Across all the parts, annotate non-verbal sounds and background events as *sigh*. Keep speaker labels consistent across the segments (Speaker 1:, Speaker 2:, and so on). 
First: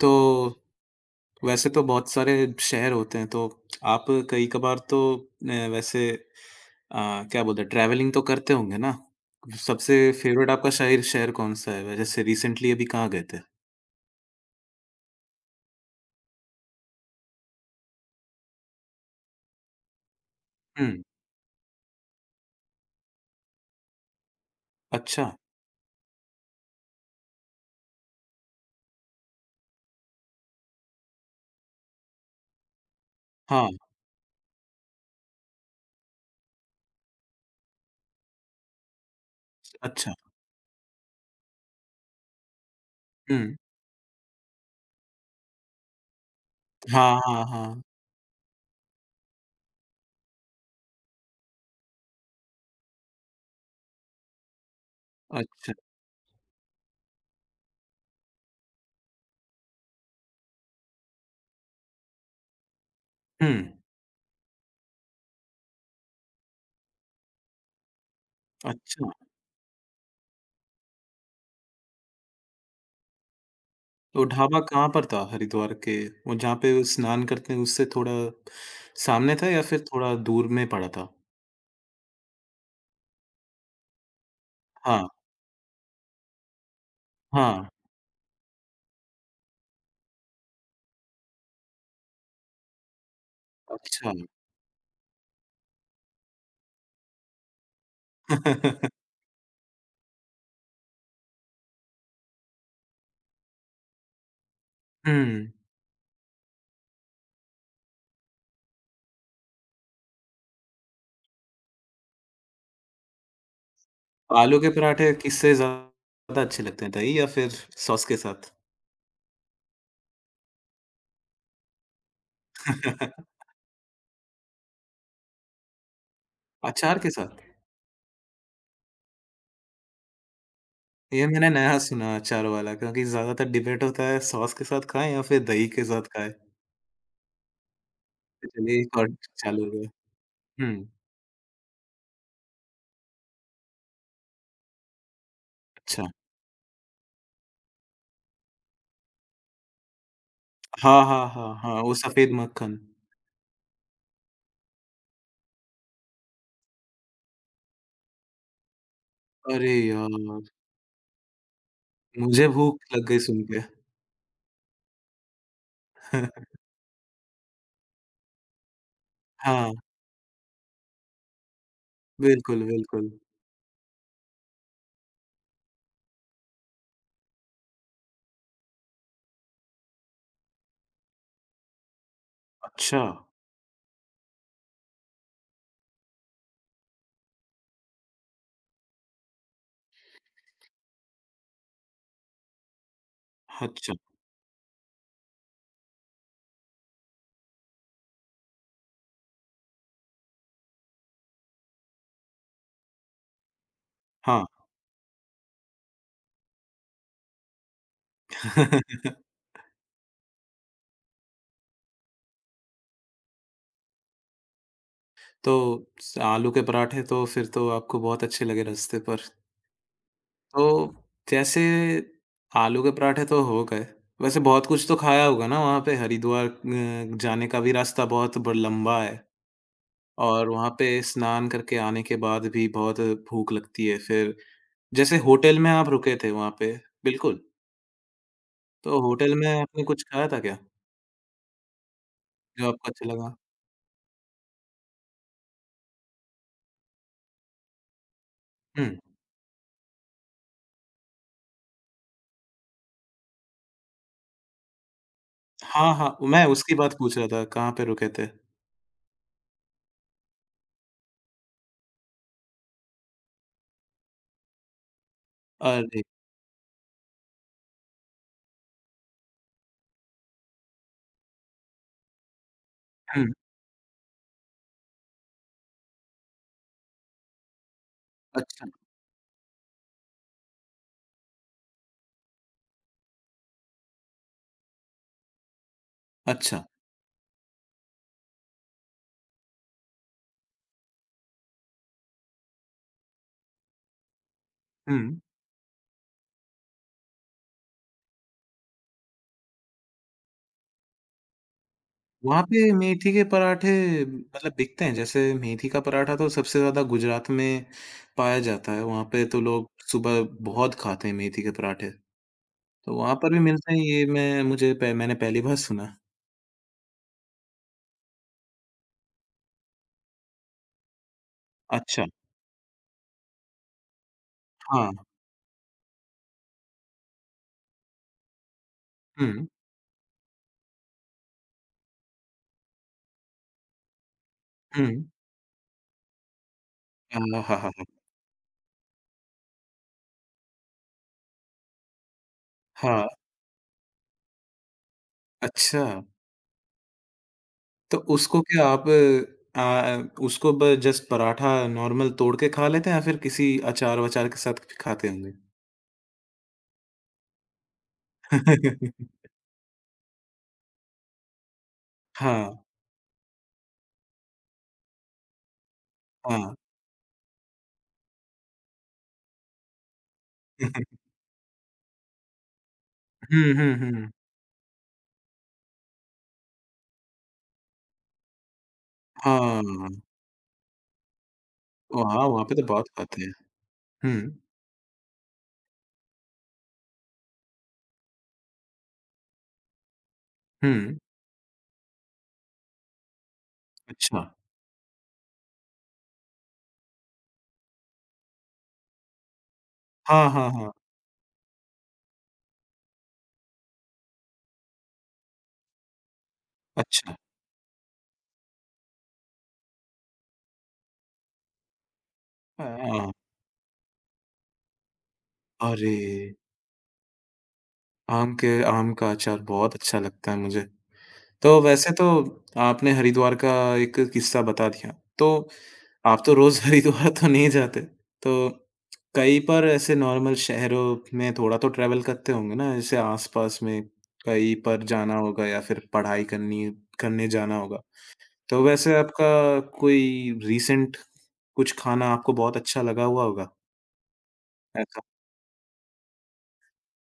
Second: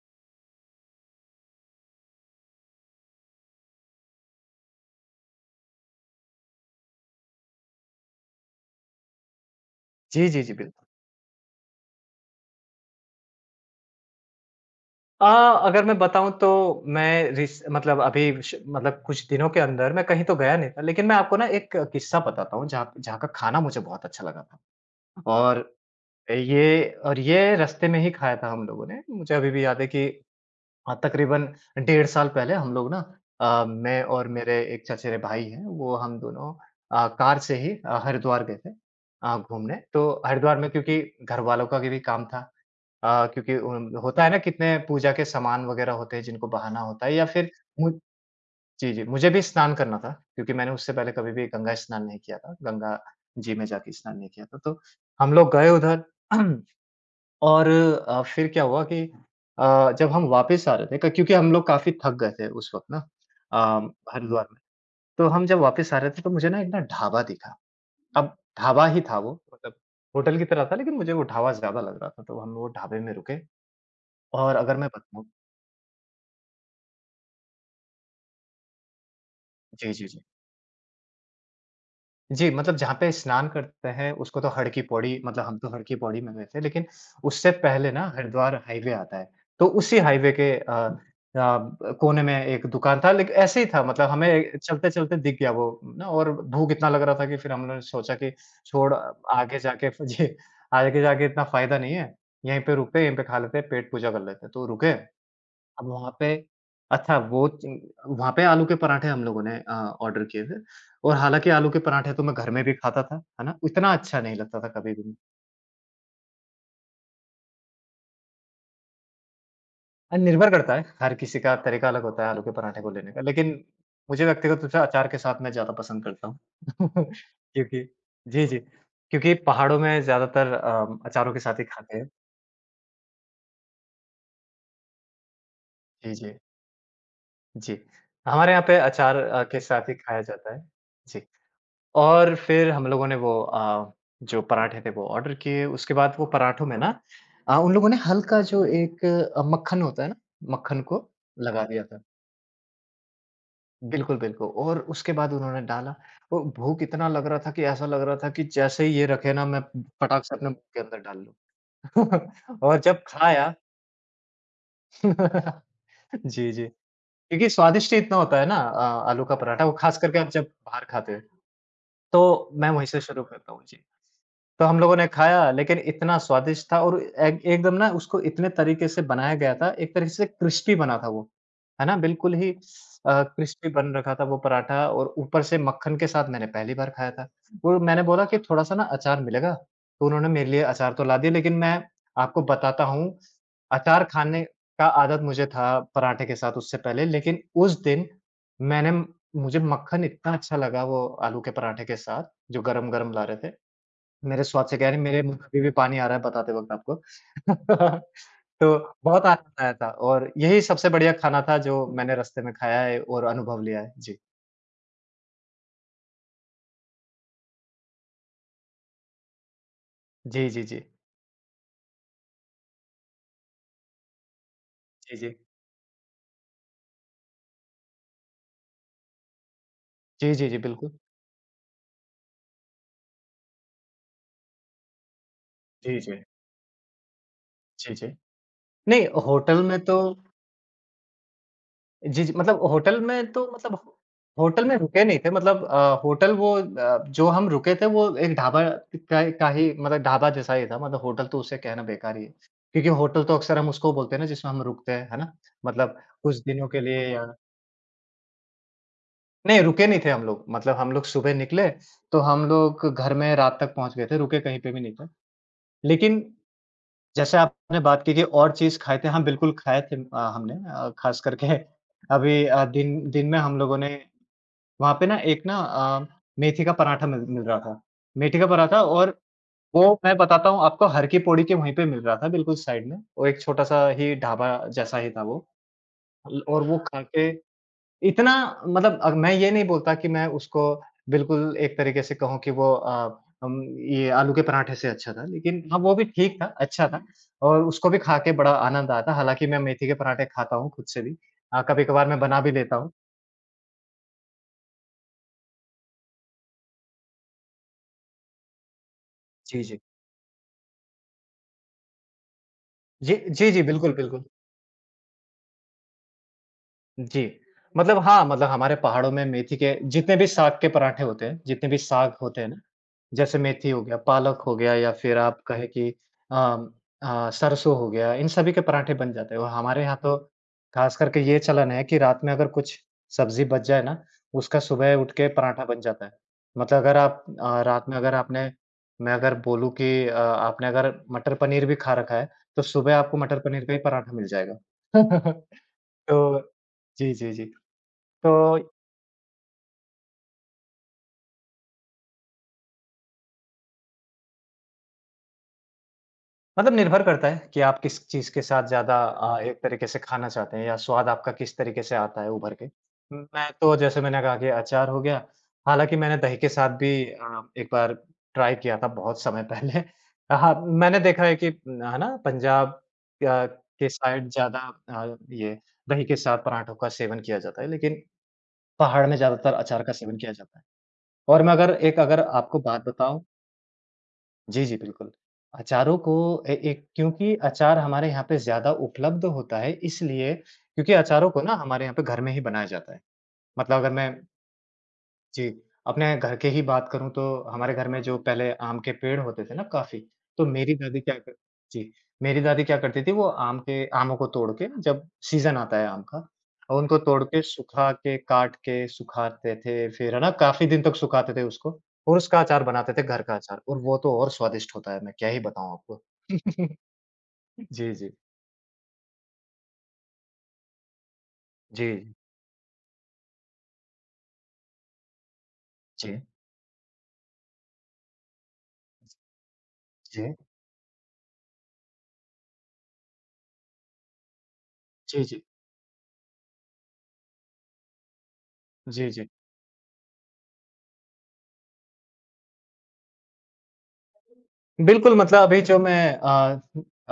Speaker 1: तो, वैसे तो बहुत सारे शहर होते हैं, तो आप कई कभार तो वैसे क्या बोलते हैं ट्रैवलिंग तो करते होंगे ना? सबसे
Speaker 2: जी, जी,
Speaker 1: फ़ेवरेट
Speaker 2: जी,
Speaker 1: आपका
Speaker 2: बिल्कुल।
Speaker 1: शहर शहर कौन-सा है? जैसे रिसेंटली अभी कहाँ गए थे?
Speaker 2: अ, अगर मैं बताऊँ तो मैं रिस मतलब अभी श मतलब कुछ दिनों के अंदर मैं कहीं तो गया नहीं था,
Speaker 1: हुँ।
Speaker 2: लेकिन मैं आपको ना एक किस्सा बताता हूँ जहाँ जहाँ का खाना मुझे बहुत अच्छा लगा था।
Speaker 1: अच्छा।
Speaker 2: और ये रास्ते में ही खाया था हम लोगों ने। मुझे अभी भी याद है कि हाँ, तकरीबन 1.5 साल पहले हम लोग ना
Speaker 1: हाँ।
Speaker 2: मैं और मेरे एक चचेरे भाई हैं, वो हम दोनों कार से ही हरिद्वार गए थे घूमने।
Speaker 1: अच्छा।
Speaker 2: तो हरिद्वार में क्योंकि घर वालों का भी काम था,
Speaker 1: हुँ।
Speaker 2: क्योंकि उन होता है ना कितने पूजा के सामान वगैरह होते हैं जिनको बहाना होता है
Speaker 1: हाँ,
Speaker 2: या
Speaker 1: हाँ,
Speaker 2: फिर
Speaker 1: हाँ।
Speaker 2: मु जी, जी, मुझे भी स्नान करना था क्योंकि मैंने उससे पहले कभी भी गंगा स्नान नहीं किया था, गंगा जी में जाके स्नान नहीं किया था। तो हम लोग गए
Speaker 1: अच्छा।
Speaker 2: उधर। *clears throat* और फिर क्या हुआ कि जब हम वापस आ रहे थे क क्योंकि हम लोग काफ़ी थक गए थे उस वक़्त ना,
Speaker 1: हुँ।
Speaker 2: हरिद्वार में। तो हम जब वापस आ रहे थे तो मुझे ना एक ना ढाबा दिखा। अब ढाबा ही
Speaker 1: अच्छा।
Speaker 2: था वो मतलब होटल की तरह था, लेकिन मुझे वो ढाबा ज़्यादा लग रहा था, तो हम वो ढाबे में रुके।
Speaker 1: तो
Speaker 2: और
Speaker 1: ढाबा
Speaker 2: अगर
Speaker 1: कहाँ
Speaker 2: मैं
Speaker 1: पर था
Speaker 2: बताऊँ
Speaker 1: हरिद्वार के? वो जहाँ पे वो स्नान करते हैं उससे थोड़ा सामने था या फिर
Speaker 2: जी, जी,
Speaker 1: थोड़ा
Speaker 2: जी।
Speaker 1: दूर में पड़ा था?
Speaker 2: जी, मतलब जहाँ पे स्नान करते हैं उसको तो हर की
Speaker 1: हाँ,
Speaker 2: पौड़ी, मतलब हम तो हर की पौड़ी में गए थे, लेकिन उससे
Speaker 1: हाँ।
Speaker 2: पहले ना हरिद्वार हाईवे आता है। तो उसी हाईवे के अ अ, ब कोने में एक दुकान था, लेकिन ऐसे ही था मतलब
Speaker 1: अच्छा।
Speaker 2: हमें चलते-चलते दिख गया वो ना, और भूख इतना लग रहा था कि फिर हमने सोचा कि छोड़
Speaker 1: *laughs*
Speaker 2: आगे जाके *laughs* जी, आगे जाके इतना फ़ायदा नहीं है, यहीं पे रुकते हैं, यहीं पे खा लेते हैं, पेट पूजा कर लेते हैं। तो रुके।
Speaker 1: हुँ।
Speaker 2: अब वहाँ पे अच्छा वो चि वहाँ पे आलू के पराठे हम लोगों ने ऑर्डर किए थे और हालाँकि आलू के पराठे तो मैं घर में भी खाता था, है ना? इतना अच्छा नहीं
Speaker 1: आलू
Speaker 2: लगता
Speaker 1: के
Speaker 2: था कभी
Speaker 1: पराठे
Speaker 2: भी।
Speaker 1: किससे ज़्यादा अच्छे लगते हैं, दही या फिर सॉस के साथ?
Speaker 2: निर्भर करता है, हर किसी का तरीका अलग होता है आलू के पराठे को लेने का,
Speaker 1: *laughs*
Speaker 2: लेकिन मुझे व्यक्तिगत रूप से अचार के साथ मैं ज़्यादा पसंद करता हूँ।
Speaker 1: अचार के
Speaker 2: *laughs*
Speaker 1: साथ?
Speaker 2: क्योंकि जी, जी। क्योंकि पहाड़ों में ज़्यादातर
Speaker 1: ये
Speaker 2: अचारों के
Speaker 1: मैंने
Speaker 2: साथ ही
Speaker 1: नया
Speaker 2: खाते हैं।
Speaker 1: सुना अचार वाला क्योंकि ज़्यादातर डिबेट होता है सॉस के साथ खाएँ या फिर दही के साथ
Speaker 2: जी,
Speaker 1: खाएँ।
Speaker 2: जी। जी।
Speaker 1: तो
Speaker 2: हमारे यहाँ पे
Speaker 1: चलिए एक और
Speaker 2: अचार के
Speaker 1: चालू हो गया।
Speaker 2: साथ ही खाया जाता है।
Speaker 1: हुँ।
Speaker 2: जी। और फिर हम लोगों ने वो, जो पराठे थे वो ऑर्डर किए, उसके
Speaker 1: अच्छा।
Speaker 2: बाद वो पराठों में ना उन लोगों ने हल्का जो एक मक्खन होता है ना, मक्खन
Speaker 1: हाँ,
Speaker 2: को
Speaker 1: हाँ, हाँ,
Speaker 2: लगा
Speaker 1: हाँ,
Speaker 2: दिया
Speaker 1: वो
Speaker 2: था।
Speaker 1: सफ़ेद मक्खन।
Speaker 2: बिल्कुल, बिल्कुल। और उसके बाद उन्होंने डाला, वो भूख इतना लग रहा था कि ऐसा लग रहा था कि जैसे ही ये रखे ना मैं
Speaker 1: अरे
Speaker 2: फटाक से अपने
Speaker 1: यार!
Speaker 2: मुँह के अंदर डाल
Speaker 1: मुझे
Speaker 2: लूँ। *laughs*
Speaker 1: भूख
Speaker 2: और जब
Speaker 1: लग गई सुन
Speaker 2: खाया।
Speaker 1: के।
Speaker 2: *laughs* जी,
Speaker 1: *laughs*
Speaker 2: जी। क्योंकि स्वादिष्ट ही इतना होता है ना, आलू का पराठा, वो
Speaker 1: हाँ,
Speaker 2: ख़ास करके आप जब बाहर खाते हो। तो
Speaker 1: बिल्कुल,
Speaker 2: मैं वहीं से
Speaker 1: बिल्कुल।
Speaker 2: शुरू करता हूँ। जी। तो हम लोगों ने खाया, लेकिन इतना स्वादिष्ट था और एक एकदम ना उसको इतने तरीके से बनाया गया था, एक तरीके से क्रिस्पी बना था वो, है ना? बिल्कुल ही
Speaker 1: अच्छा,
Speaker 2: क्रिस्पी बन रखा था वो पराठा और ऊपर से मक्खन के साथ मैंने पहली बार खाया था। और मैंने बोला कि थोड़ा-सा ना अचार मिलेगा, तो उन्होंने मेरे लिए अचार तो ला दिया, लेकिन मैं आपको बताता हूँ,
Speaker 1: अच्छा,
Speaker 2: अचार खाने का आदत मुझे था पराठे के साथ उससे पहले, लेकिन उस दिन मैंने मुझे मक्खन इतना अच्छा लगा वो आलू के पराठे के साथ, जो गरम-गरम ला रहे थे, मेरे
Speaker 1: हाँ।
Speaker 2: स्वाद से कह रहे हैं, मेरे मुँह में अभी भी पानी आ रहा है बताते वक़्त आपको। *laughs* तो
Speaker 1: *laughs*
Speaker 2: बहुत आनंद आया था और यही सबसे बढ़िया खाना था जो मैंने रास्ते में खाया है और अनुभव लिया है। जी।
Speaker 1: तो स आलू के पराठे तो फिर तो आपको बहुत अच्छे लगे रास्ते पर।
Speaker 2: जी, जी,
Speaker 1: तो
Speaker 2: जी।
Speaker 1: जैसे आलू के पराठे तो हो गए। वैसे बहुत कुछ तो
Speaker 2: जी,
Speaker 1: खाया
Speaker 2: जी।
Speaker 1: होगा ना वहाँ पे हरिद्वार, जाने का भी रास्ता बहुत ब लंबा है
Speaker 2: जी,
Speaker 1: और
Speaker 2: जी, जी,
Speaker 1: वहाँ पे
Speaker 2: बिल्कुल।
Speaker 1: स्नान करके आने के बाद भी बहुत भूख लगती है। फिर जैसे होटल में आप
Speaker 2: जी,
Speaker 1: रुके
Speaker 2: जी।
Speaker 1: थे वहाँ पे बिल्कुल,
Speaker 2: जी, जी।
Speaker 1: तो
Speaker 2: नहीं,
Speaker 1: होटल में
Speaker 2: होटल में
Speaker 1: आपने
Speaker 2: तो
Speaker 1: कुछ खाया था क्या,
Speaker 2: जी, जी। मतलब
Speaker 1: जो आपको
Speaker 2: होटल
Speaker 1: अच्छा
Speaker 2: में
Speaker 1: लगा?
Speaker 2: तो, मतलब होटल में रुके नहीं थे मतलब, होटल वो, जो हम रुके थे वो एक ढाबा
Speaker 1: हुँ।
Speaker 2: का ही, मतलब ढाबा जैसा ही था, मतलब होटल तो उसे कहना बेकार ही है। क्योंकि होटल तो अक्सर हम उसको बोलते हैं ना जिसमें हम रुकते हैं, है ना?
Speaker 1: हाँ,
Speaker 2: मतलब
Speaker 1: हाँ,
Speaker 2: कुछ
Speaker 1: मैं
Speaker 2: दिनों
Speaker 1: उसकी
Speaker 2: के
Speaker 1: बात
Speaker 2: लिए
Speaker 1: पूछ
Speaker 2: या
Speaker 1: रहा था, कहाँ पे रुके थे?
Speaker 2: नहीं, रुके नहीं थे हम लोग, मतलब हम लोग सुबह निकले तो हम लोग घर में रात तक पहुँच गए थे, रुके कहीं पे भी नहीं थे।
Speaker 1: अरे!
Speaker 2: लेकिन जैसे आपने बात की कि और चीज़ खाए थे, हाँ बिल्कुल खाए थे, हमने ख़ास करके अभी दिन
Speaker 1: हुँ,
Speaker 2: दिन में हम लोगों ने वहाँ पे ना एक ना मेथी का पराठा मिल मिल रहा था। मेथी का
Speaker 1: अच्छा,
Speaker 2: पराठा और वो मैं बताता हूँ आपको, हर की पौड़ी के वहीं पे मिल रहा था बिल्कुल साइड में। वो एक छोटा-सा ही ढाबा जैसा ही था वो, ल और
Speaker 1: अच्छा।
Speaker 2: वो खा के इतना, मतलब मैं ये नहीं बोलता कि मैं उसको बिल्कुल एक तरीके से कहूँ कि वो अ, हम ये आलू के पराठे से अच्छा
Speaker 1: हुँ।
Speaker 2: था। लेकिन हाँ, वो भी ठीक था, अच्छा था और उसको भी खा के बड़ा आनंद आया था। हालाँकि मैं मेथी के पराठे खाता हूँ खुद से भी। कभी-कभार मैं बना
Speaker 1: वहाँ
Speaker 2: भी
Speaker 1: पे
Speaker 2: लेता हूँ।
Speaker 1: मेथी के पराठे मतलब बिकते हैं, जैसे मेथी का पराठा तो सबसे ज़्यादा गुजरात में पाया जाता है, वहाँ पे तो
Speaker 2: जी,
Speaker 1: लोग
Speaker 2: जी।
Speaker 1: सुबह बहुत खाते हैं मेथी के पराठे, तो वहाँ
Speaker 2: जी,
Speaker 1: पर भी
Speaker 2: जी, जी।
Speaker 1: मिलते हैं
Speaker 2: बिल्कुल,
Speaker 1: ये
Speaker 2: बिल्कुल।
Speaker 1: मैं मुझे प मैंने पहली बार सुना।
Speaker 2: जी। मतलब हाँ, मतलब हमारे पहाड़ों में मेथी के जितने भी साग के पराठे होते हैं, जितने भी
Speaker 1: अच्छा।
Speaker 2: साग होते हैं ना, जैसे मेथी हो गया, पालक हो गया
Speaker 1: हाँ।
Speaker 2: या फिर आप कहें कि अम, सरसों हो गया, इन सभी के पराठे बन जाते हैं
Speaker 1: हुँ,
Speaker 2: और हमारे यहाँ तो ख़ास करके ये चलन है कि रात में अगर कुछ सब्ज़ी बच जाए ना, उसका
Speaker 1: हुँ।
Speaker 2: सुबह उठ के पराठा बन जाता है। मतलब अगर
Speaker 1: हाँ,
Speaker 2: आप
Speaker 1: हाँ,
Speaker 2: अ,
Speaker 1: हाँ, हाँ।
Speaker 2: रात में अगर आपने मैं अगर बोलूँ कि आपने अगर मटर पनीर भी खा रखा है, तो सुबह
Speaker 1: हाँ।
Speaker 2: आपको मटर पनीर का ही पराठा मिल जाएगा। *laughs*
Speaker 1: अच्छा।
Speaker 2: तो जी, जी, जी।
Speaker 1: तो
Speaker 2: तो
Speaker 1: उसको क्या आप उसको ब जस्ट पराठा नॉर्मल तोड़ के खा लेते हैं या फिर किसी अचार-वचार के साथ खाते होंगे?
Speaker 2: मतलब निर्भर करता है कि आप किस चीज़ के साथ ज़्यादा
Speaker 1: *laughs*
Speaker 2: एक तरीके से खाना चाहते हैं या स्वाद आपका किस तरीके से आता है
Speaker 1: हाँ,
Speaker 2: उभर के। मैं तो जैसे मैंने कहा कि अचार हो गया, हालाँकि मैंने दही के
Speaker 1: हाँ।
Speaker 2: साथ भी एक बार ट्राई किया था बहुत समय पहले। *laughs* हाँ, मैंने
Speaker 1: *laughs*
Speaker 2: देखा है कि न, है ना पंजाब
Speaker 1: हुँ, हुँ,
Speaker 2: के
Speaker 1: हुँ।
Speaker 2: साइड ज़्यादा ये दही के साथ पराठों का सेवन किया जाता है, लेकिन पहाड़ में ज़्यादातर
Speaker 1: हाँ,
Speaker 2: अचार का सेवन किया जाता है। और मैं अगर
Speaker 1: वहाँ वहाँ पे
Speaker 2: आपको
Speaker 1: तो
Speaker 2: बात
Speaker 1: बहुत खाते
Speaker 2: बताऊँ।
Speaker 1: हैं। हुँ,
Speaker 2: जी, जी, बिल्कुल। अचारों को ए एक क्योंकि अचार हमारे यहाँ पे ज़्यादा उपलब्ध होता है इसलिए, क्योंकि
Speaker 1: हुँ।
Speaker 2: अचारों को ना हमारे यहाँ पे घर में ही बनाया जाता है। मतलब अगर मैं
Speaker 1: अच्छा।
Speaker 2: जी, अपने घर के ही बात करूँ तो हमारे घर में जो पहले आम के पेड़ होते थे ना काफ़ी,
Speaker 1: हाँ,
Speaker 2: तो
Speaker 1: हाँ, हाँ।
Speaker 2: मेरी दादी क्या कर जी, मेरी दादी क्या करती थी वो आम के, आमों को तोड़ के जब सीज़न आता है आम का, और उनको
Speaker 1: अच्छा।
Speaker 2: तोड़ के सुखा के, काट के सुखाते थे फिर है ना, काफ़ी दिन तक सुखाते थे उसको और उसका अचार बनाते थे
Speaker 1: हाँ।
Speaker 2: घर का अचार और वो तो और स्वादिष्ट होता है, मैं क्या ही बताऊँ
Speaker 1: अरे!
Speaker 2: आपको। *laughs* जी, जी।
Speaker 1: आम के आम का अचार बहुत अच्छा लगता है मुझे। तो
Speaker 2: जी,
Speaker 1: वैसे तो आपने हरिद्वार का एक किस्सा बता दिया, तो
Speaker 2: जी।
Speaker 1: आप तो रोज़ *laughs* हरिद्वार तो नहीं जाते, तो कहीं पर ऐसे
Speaker 2: जी।
Speaker 1: नॉर्मल शहरों में थोड़ा तो ट्रैवल करते होंगे ना? जैसे आस-पास में कहीं पर जाना
Speaker 2: जी, जी। जी, जी।
Speaker 1: होगा या फिर पढ़ाई करनी करने जाना होगा। तो वैसे
Speaker 2: जी, जी।
Speaker 1: आपका कोई रीसेंट कुछ खाना आपको बहुत अच्छा लगा हुआ होगा, ऐसा?
Speaker 2: बिल्कुल, मतलब अभी जो मैं, अ,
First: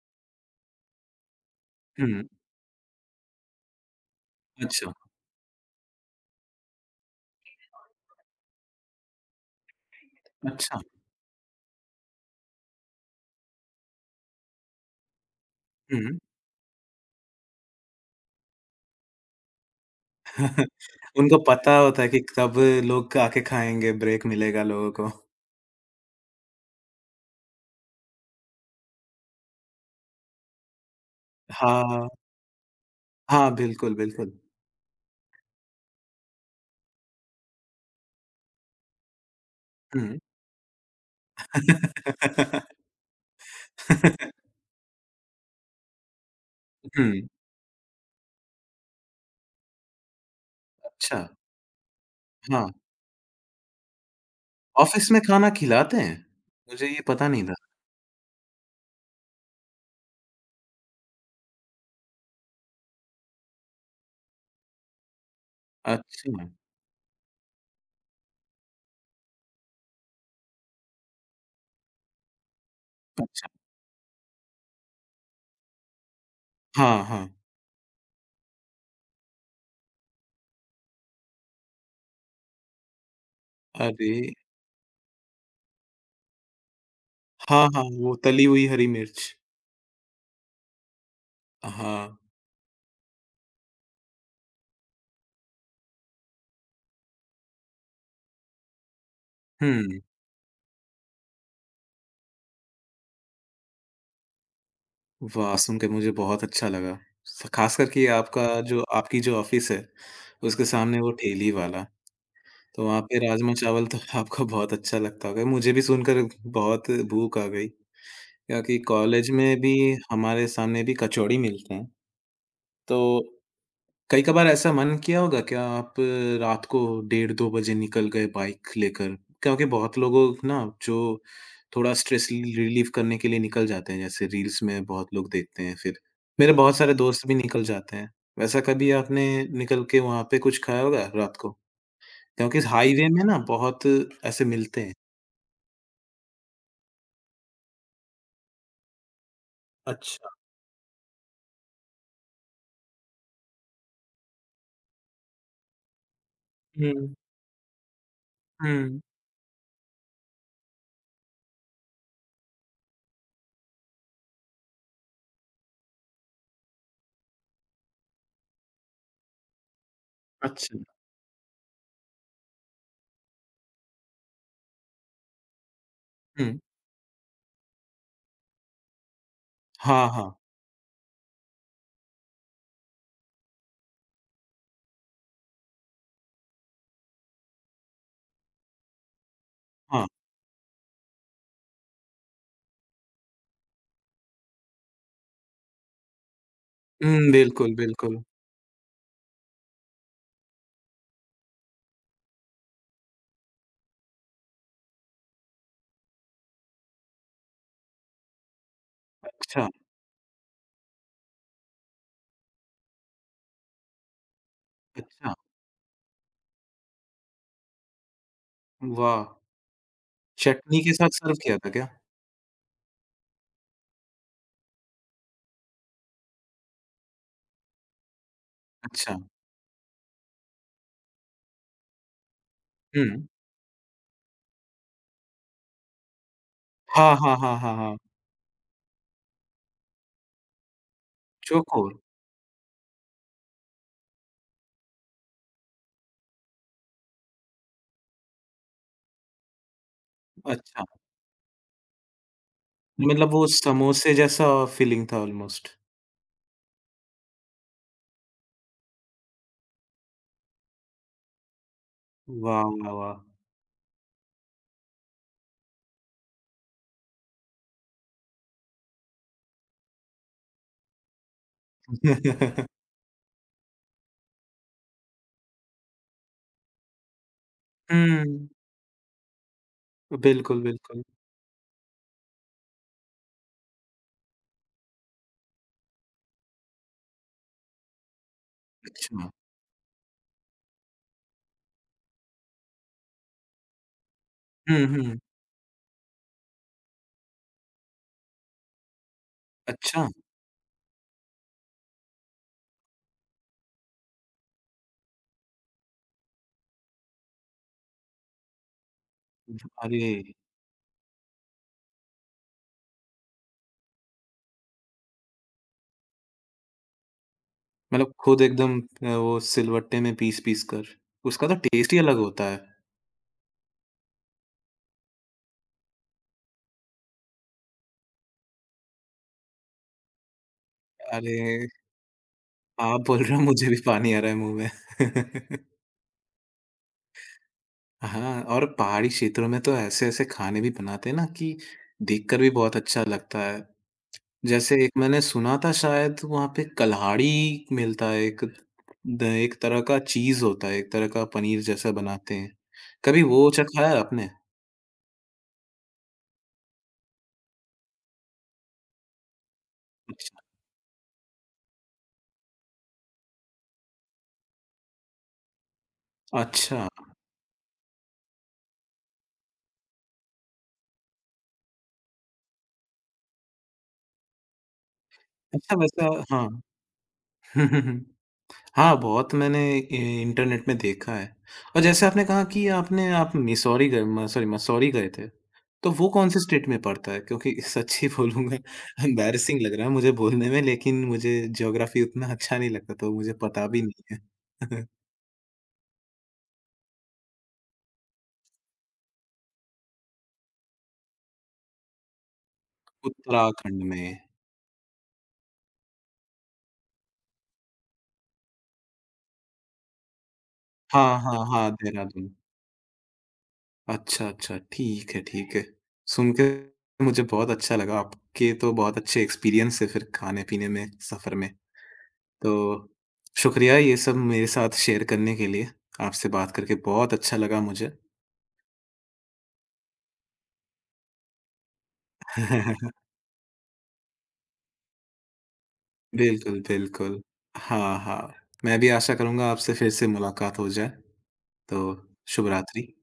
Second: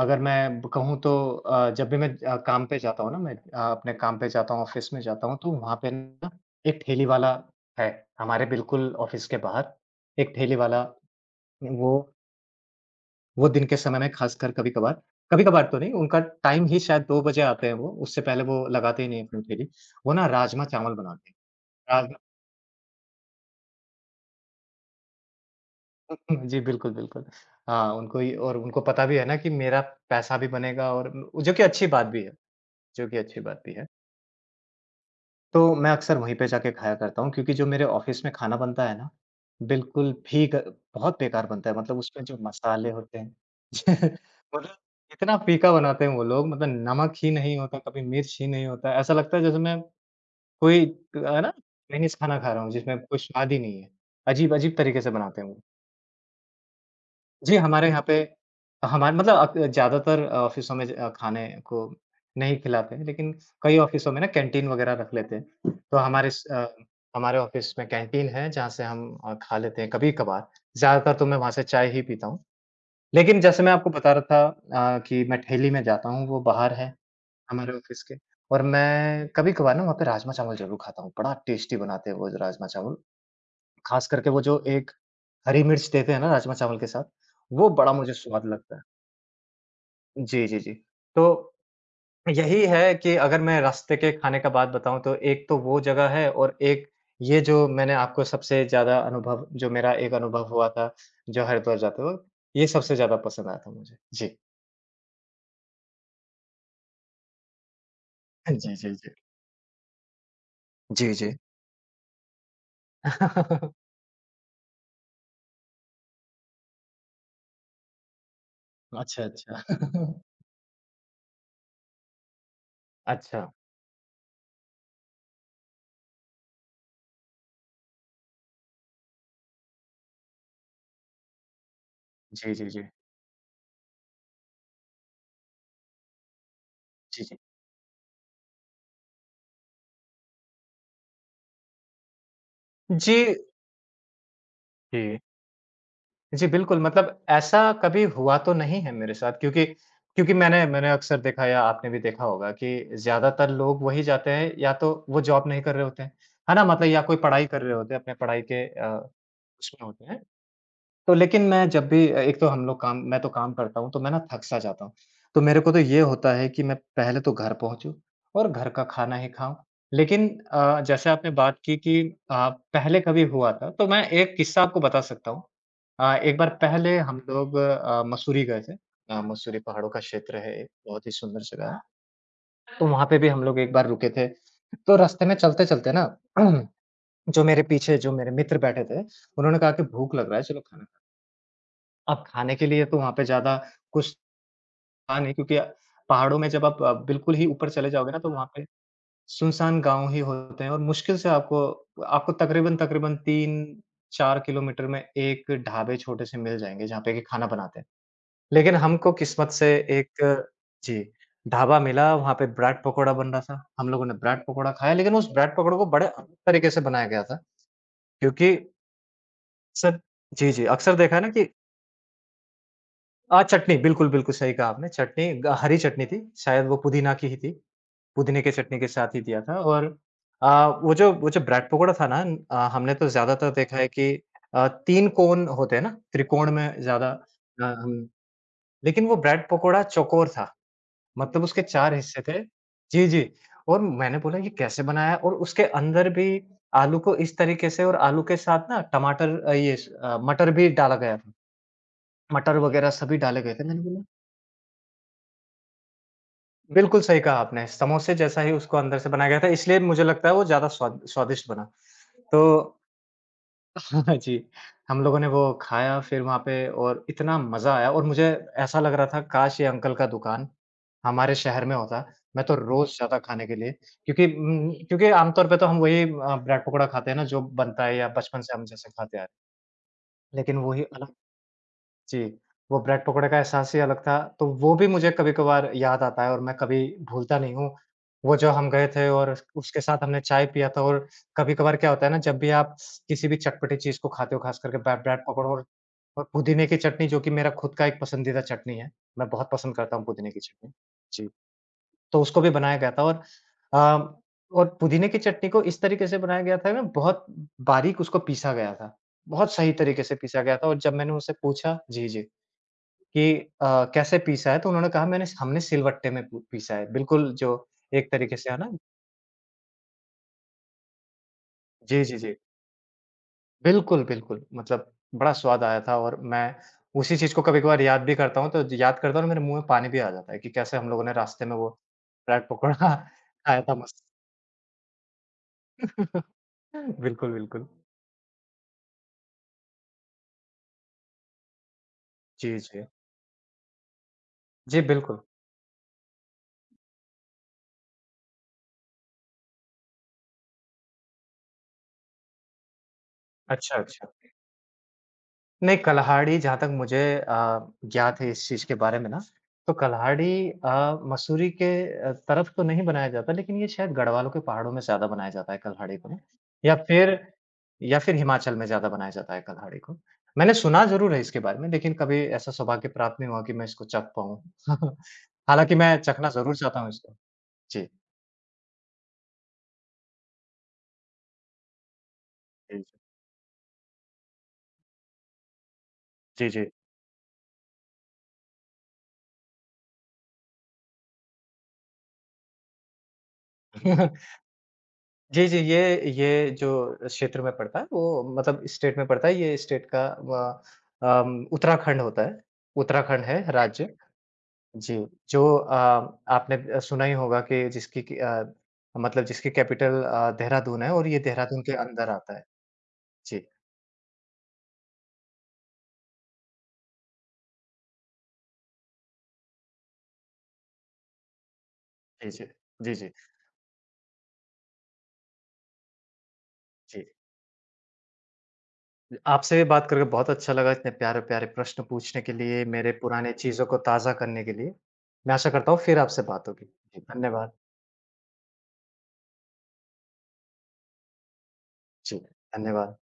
Speaker 2: अगर मैं ब कहूँ तो जब भी मैं
Speaker 1: हुँ,
Speaker 2: काम पे जाता हूँ ना, मैं अपने काम पे जाता हूँ, ऑफ़िस
Speaker 1: अच्छा,
Speaker 2: में जाता हूँ, तो वहाँ पे ना एक ठेली वाला है, हमारे बिल्कुल ऑफ़िस के बाहर एक ठेली
Speaker 1: अच्छा।
Speaker 2: वाला, वो वो दिन के समय में ख़ासकर कभी-कभार, कभी-कभार तो नहीं,
Speaker 1: हुँ।
Speaker 2: उनका टाइम ही शायद 2 बजे आते हैं वो, उससे पहले वो लगाते ही नहीं अपनी ठेली। वो ना राजमा-चावल
Speaker 1: *laughs*
Speaker 2: बनाते हैं।
Speaker 1: उनको पता होता है
Speaker 2: राजमा
Speaker 1: कि कब लोग आके खाएँगे, ब्रेक मिलेगा लोगों को।
Speaker 2: *laughs* जी, बिल्कुल, बिल्कुल। हाँ, उनको ये, और उनको पता भी है ना कि मेरा पैसा भी बनेगा और जो कि अच्छी बात
Speaker 1: हाँ,
Speaker 2: भी है। जो कि अच्छी
Speaker 1: हाँ,
Speaker 2: बात भी है।
Speaker 1: बिल्कुल, बिल्कुल।
Speaker 2: तो मैं अक्सर वहीं पे जाके खाया करता हूँ क्योंकि जो मेरे ऑफ़िस में खाना बनता है ना, बिल्कुल
Speaker 1: हुँ।
Speaker 2: भी ग बहुत बेकार बनता है, मतलब उसमें जो
Speaker 1: हुँ, *laughs*
Speaker 2: मसाले होते हैं *laughs* मतलब इतना फ़ीका बनाते हैं वो लोग, मतलब नमक ही नहीं होता, कभी मिर्च ही नहीं होता। ऐसा लगता है जैसे मैं कोई,
Speaker 1: अच्छा,
Speaker 2: है ना, चाइनीज़ खाना खा रहा
Speaker 1: हाँ।
Speaker 2: हूँ जिसमें कोई स्वाद ही नहीं है। अजीब-अजीब तरीके
Speaker 1: ऑफ़िस
Speaker 2: से
Speaker 1: में
Speaker 2: बनाते हैं
Speaker 1: खाना
Speaker 2: वो।
Speaker 1: खिलाते हैं? मुझे ये पता नहीं था।
Speaker 2: जी, हमारे यहाँ पे हमारे, मतलब अक ज़्यादातर ऑफ़िसों में खाने को नहीं खिलाते हैं, लेकिन कई ऑफ़िसों में ना कैंटीन वग़ैरह रख लेते हैं। तो
Speaker 1: अच्छा,
Speaker 2: हमारे ऑफ़िस में कैंटीन है, जहाँ से हम खा लेते हैं कभी-कभार। ज़्यादातर तो मैं वहाँ से चाय ही पीता हूँ। लेकिन
Speaker 1: अच्छा।
Speaker 2: जैसे मैं आपको बता रहा था कि मैं ठेली में जाता हूँ, वो बाहर है
Speaker 1: हाँ, हाँ।
Speaker 2: हमारे ऑफ़िस के और मैं कभी-कभार ना वहाँ पे राजमा-चावल ज़रूर खाता हूँ। बड़ा टेस्टी बनाते हैं वो राजमा-चावल। ख़ास
Speaker 1: अरे!
Speaker 2: करके वो जो एक हरी मिर्च देते हैं ना राजमा-चावल के साथ,
Speaker 1: हाँ,
Speaker 2: वो
Speaker 1: हाँ,
Speaker 2: बड़ा मुझे
Speaker 1: वो तली
Speaker 2: स्वाद
Speaker 1: हुई
Speaker 2: लगता है।
Speaker 1: हरी मिर्च।
Speaker 2: जी, जी, जी। तो
Speaker 1: हाँ,
Speaker 2: यही है कि अगर मैं रास्ते के खाने का बात बताऊँ तो एक तो वो जगह है और एक ये जो मैंने आपको सबसे ज़्यादा अनुभव जो मेरा
Speaker 1: हुँ।
Speaker 2: एक अनुभव हुआ था, जो हरिद्वार जाते वक़्त, ये सबसे ज़्यादा पसंद आया था मुझे। जी।
Speaker 1: वाह! सुन के मुझे बहुत अच्छा लगा। स ख़ास करके आपका
Speaker 2: जी,
Speaker 1: जो
Speaker 2: जी, जी।
Speaker 1: आपकी जो ऑफ़िस है, उसके सामने वो
Speaker 2: जी, जी।
Speaker 1: ठेली वाला, तो वहाँ पे
Speaker 2: *laughs*
Speaker 1: राजमा-चावल तो *laughs* आपको बहुत अच्छा लगता होगा। मुझे भी सुनकर बहुत भूख आ गई, क्योंकि
Speaker 2: अच्छा,
Speaker 1: कॉलेज में
Speaker 2: अच्छा।
Speaker 1: भी
Speaker 2: *laughs*
Speaker 1: हमारे सामने भी कचौड़ी मिलते हैं, तो
Speaker 2: अच्छा।
Speaker 1: कई कबार ऐसा मन किया होगा क्या आप रात को डेढ़ 2 बजे निकल गए बाइक लेकर? क्योंकि बहुत लोगों ना जो थोड़ा स्ट्रेस रि
Speaker 2: जी, जी, जी।
Speaker 1: रिलीफ़ करने के लिए निकल जाते हैं, जैसे रील्स में बहुत लोग देखते हैं फिर। मेरे बहुत सारे
Speaker 2: जी,
Speaker 1: दोस्त भी
Speaker 2: जी।
Speaker 1: निकल जाते हैं। वैसा कभी आपने निकल के वहाँ पे कुछ खाया होगा रात को? क्योंकि हाईवे में ना बहुत ऐसे मिलते हैं।
Speaker 2: जी। जी, बिल्कुल, मतलब ऐसा कभी हुआ तो नहीं है मेरे साथ, क्योंकि
Speaker 1: अच्छा।
Speaker 2: क्योंकि मैंने मैंने अक्सर देखा या आपने भी देखा होगा कि ज़्यादातर लोग वही जाते हैं या तो वो जॉब नहीं कर रहे होते हैं, है ना? मतलब या
Speaker 1: हुँ,
Speaker 2: कोई पढ़ाई कर रहे होते हैं, अपने पढ़ाई के
Speaker 1: हुँ,
Speaker 2: उसमें होते हैं। तो लेकिन मैं जब भी एक तो हम लोग काम मैं तो काम करता हूँ, तो मैं ना थक-सा जाता हूँ। तो मेरे को तो ये होता है कि मैं पहले तो घर पहुँचूँ और घर का खाना ही खाऊँ। लेकिन
Speaker 1: अच्छा।
Speaker 2: जैसे आपने बात की कि अ, पहले कभी हुआ था, तो मैं एक किस्सा आपको बता सकता हूँ। एक बार
Speaker 1: हुँ,
Speaker 2: पहले हम लोग मसूरी गए थे। मसूरी पहाड़ों का
Speaker 1: हाँ, हाँ,
Speaker 2: क्षेत्र है एक, बहुत ही सुंदर जगह है। तो वहाँ पे भी हम लोग एक बार रुके थे। तो रास्ते में चलते-चलते ना, *clears throat* जो मेरे पीछे जो मेरे मित्र बैठे थे, उन्होंने कहा कि
Speaker 1: हाँ।
Speaker 2: भूख लग रहा है, चलो खाना। अब खाने के लिए तो वहाँ पे ज़्यादा कुछ था नहीं क्योंकि पहाड़ों में जब आप
Speaker 1: हुँ,
Speaker 2: बिल्कुल ही ऊपर
Speaker 1: बिल्कुल,
Speaker 2: चले जाओगे
Speaker 1: बिल्कुल।
Speaker 2: ना, तो वहाँ पे सुनसान गाँव ही होते हैं और मुश्किल से आपको आपको तकरीबन-तकरीबन 3-4 किलोमीटर में 1 ढाबे छोटे-से मिल जाएँगे जहाँ पे कि खाना बनाते हैं। लेकिन हमको किस्मत
Speaker 1: अच्छा,
Speaker 2: से एक, जी, ढाबा मिला, वहाँ पे ब्रेड पकोड़ा बन रहा था। हम लोगों ने ब्रेड पकोड़ा खाया, लेकिन उस
Speaker 1: अच्छा,
Speaker 2: ब्रेड पकोड़े को बड़े अलग तरीके से बनाया गया था क्योंकि
Speaker 1: वाह!
Speaker 2: अक्सर, जी, जी,
Speaker 1: चटनी के
Speaker 2: अक्सर देखा
Speaker 1: साथ
Speaker 2: है ना
Speaker 1: सर्व
Speaker 2: कि
Speaker 1: किया था क्या?
Speaker 2: चटनी, बिल्कुल, बिल्कुल सही कहा आपने, चटनी ग हरी चटनी थी, शायद वो पुदीना की ही थी, पुदीने के चटनी के साथ
Speaker 1: अच्छा।
Speaker 2: ही दिया था और अ, वो जो ब्रेड पकोड़ा था ना, हमने तो
Speaker 1: हुँ।
Speaker 2: ज़्यादातर देखा है कि 3 कोन होते हैं ना, त्रिकोण में ज़्यादा,
Speaker 1: हाँ, हाँ, हाँ,
Speaker 2: अ,
Speaker 1: हाँ,
Speaker 2: हम
Speaker 1: हाँ।
Speaker 2: लेकिन वो ब्रेड पकोड़ा चौकोर था, मतलब उसके
Speaker 1: चौकोर?
Speaker 2: 4 हिस्से थे। जी, जी। और मैंने बोला ये कैसे बनाया, और उसके अंदर भी आलू को इस तरीके से, और आलू के साथ ना टमाटर, मटर भी
Speaker 1: अच्छा।
Speaker 2: डाला गया था, मटर वगैरह सभी
Speaker 1: मतलब
Speaker 2: डाले
Speaker 1: वो
Speaker 2: गए थे। मैंने बोला
Speaker 1: समोसे जैसा फीलिंग था ऑलमोस्ट।
Speaker 2: बिल्कुल सही कहा आपने, समोसे जैसा ही उसको अंदर से बनाया गया था, इसलिए मुझे लगता है वो ज़्यादा स्वादिष्ट बना। तो
Speaker 1: वाह, वाह, वाह!
Speaker 2: *laughs* जी, हम लोगों ने वो खाया फिर वहाँ पे और इतना मज़ा आया और मुझे ऐसा लग रहा था काश ये अंकल का दुकान हमारे शहर में
Speaker 1: हुँ।
Speaker 2: होता, मैं तो
Speaker 1: *laughs*
Speaker 2: रोज़ जाता खाने के लिए, क्योंकि क्योंकि आमतौर पे तो हम वही ब्रेड पकौड़ा खाते हैं ना जो बनता है या बचपन से हम जैसे खाते आए हैं, लेकिन
Speaker 1: बिल्कुल,
Speaker 2: वही
Speaker 1: बिल्कुल।
Speaker 2: अलग, जी, वो ब्रेड पकोड़े का एहसास ही अलग था, तो वो भी मुझे कभी-कभार याद आता है और मैं कभी भूलता नहीं हूँ। वो जो हम गए थे,
Speaker 1: अच्छा।
Speaker 2: और उसके साथ हमने चाय पिया था। और कभी-कभार क्या होता है ना, जब भी आप किसी भी चटपटी चीज़ को खाते हो, ख़ास करके
Speaker 1: हुँ, हुँ।
Speaker 2: ब्रेड पकोड़ा और पुदीने की चटनी जो कि मेरा खुद का एक पसंदीदा चटनी है, मैं बहुत पसंद करता हूँ
Speaker 1: अच्छा।
Speaker 2: पुदीने की चटनी। जी, तो उसको भी बनाया गया था और अ, और पुदीने की चटनी को इस तरीके से बनाया गया था ना, बहुत बारीक उसको पीसा गया था, बहुत सही तरीके
Speaker 1: अरे!
Speaker 2: से पीसा गया था और जब मैंने उनसे पूछा, जी, जी, कि कैसे पीसा है? तो उन्होंने कहा मैंने हमने सिलवट्टे में पू पीसा है। बिल्कुल जो एक
Speaker 1: मतलब
Speaker 2: तरीके
Speaker 1: खुद
Speaker 2: से है ना।
Speaker 1: एकदम वो सिलवट्टे में पीस-पीस कर। उसका तो टेस्ट ही
Speaker 2: जी,
Speaker 1: अलग
Speaker 2: जी, जी।
Speaker 1: होता है।
Speaker 2: बिल्कुल, बिल्कुल। मतलब बड़ा स्वाद आया था और मैं उसी चीज़ को कभी-कभार याद भी करता हूँ, तो ज याद करता हूँ ना मेरे मुँह में पानी भी आ जाता है कि कैसे हम लोगों ने
Speaker 1: अरे!
Speaker 2: रास्ते में वो ब्रेड पकौड़ा *laughs*
Speaker 1: आप बोल रहे हो
Speaker 2: खाया
Speaker 1: मुझे
Speaker 2: था
Speaker 1: भी
Speaker 2: मस्त।
Speaker 1: पानी आ रहा है मुँह में।
Speaker 2: *laughs* बिल्कुल, बिल्कुल।
Speaker 1: हाँ, और पहाड़ी क्षेत्रों में तो ऐसे-ऐसे खाने भी बनाते हैं ना कि देखकर भी
Speaker 2: जी,
Speaker 1: बहुत
Speaker 2: जी।
Speaker 1: अच्छा लगता है।
Speaker 2: जी,
Speaker 1: जैसे एक
Speaker 2: बिल्कुल।
Speaker 1: मैंने सुना था शायद वहाँ पे कल्हाड़ी मिलता है एक द एक तरह का चीज़ होता है, एक तरह का पनीर जैसा बनाते हैं। कभी वो
Speaker 2: अच्छा,
Speaker 1: चखाया है
Speaker 2: अच्छा।
Speaker 1: आपने?
Speaker 2: नहीं, कलहाड़ी जहाँ तक मुझे ज्ञात है इस चीज़ के बारे में ना, तो
Speaker 1: अच्छा,
Speaker 2: कलहाड़ी मसूरी के तरफ तो नहीं बनाया जाता, लेकिन ये शायद गढ़वालों के पहाड़ों में ज़्यादा बनाया जाता है कलहाड़ी को ना, या
Speaker 1: अच्छा,
Speaker 2: फिर या फिर हिमाचल में ज़्यादा बनाया जाता है कलहाड़ी को। मैंने सुना ज़रूर है इसके बारे में, लेकिन कभी ऐसा सौभाग्य प्राप्त नहीं हुआ कि मैं इसको चख पाऊँ। *laughs* हालाँकि
Speaker 1: अच्छा
Speaker 2: मैं
Speaker 1: वैसा
Speaker 2: चखना
Speaker 1: हाँ।
Speaker 2: ज़रूर चाहता हूँ इसको। जी।
Speaker 1: *laughs* हाँ, बहुत मैंने इ इंटरनेट में देखा है। और जैसे आपने कहा कि
Speaker 2: जी, जी।
Speaker 1: आपने आप मिसौरी गए म सॉरी मसौरी गए थे, तो वो कौन से
Speaker 2: जी,
Speaker 1: स्टेट
Speaker 2: जी।
Speaker 1: में पड़ता है? क्योंकि *laughs* सच्ची बोलूँगा एम्बैरेसिंग *laughs* लग रहा है मुझे बोलने में लेकिन मुझे ज्योग्राफ़ी उतना अच्छा नहीं लगता तो मुझे पता भी नहीं
Speaker 2: *laughs*
Speaker 1: है। *laughs*
Speaker 2: जी, जी, ये जो क्षेत्र में पड़ता है वो मतलब स्टेट में पड़ता है, ये स्टेट का उत्तराखंड होता है। उत्तराखंड है
Speaker 1: उत्तराखंड
Speaker 2: राज्य।
Speaker 1: में।
Speaker 2: अच्छा। जी, जो आपने सुना ही होगा कि जिसकी कि मतलब जिसकी कैपिटल देहरादून है और
Speaker 1: हाँ,
Speaker 2: ये
Speaker 1: हाँ,
Speaker 2: देहरादून
Speaker 1: हाँ,
Speaker 2: के अंदर
Speaker 1: देहरादून।
Speaker 2: आता है। जी,
Speaker 1: अच्छा, अच्छा, ठीक है, ठीक है। सुन के मुझे बहुत अच्छा लगा, आपके तो बहुत अच्छे एक्सपीरियंस है फिर खाने-पीने में, सफ़र में।
Speaker 2: जी, जी।
Speaker 1: तो
Speaker 2: जी, जी,
Speaker 1: शुक्रिया ये सब मेरे साथ शेयर करने के लिए। आपसे बात करके
Speaker 2: जी।
Speaker 1: बहुत अच्छा लगा मुझे।
Speaker 2: आपसे बात करके बहुत अच्छा लगा, इतने प्यारे-प्यारे प्रश्न पूछने के लिए, मेरे
Speaker 1: *laughs*
Speaker 2: पुराने चीज़ों को ताज़ा करने के लिए। मैं आशा करता हूँ फिर आपसे बात
Speaker 1: बिल्कुल,
Speaker 2: होगी। जी,
Speaker 1: बिल्कुल।
Speaker 2: धन्यवाद।
Speaker 1: हाँ, हाँ। मैं भी आशा करूँगा आपसे फिर से मुलाकात हो जाए। तो
Speaker 2: जी,
Speaker 1: शुभ रात्रि।
Speaker 2: धन्यवाद।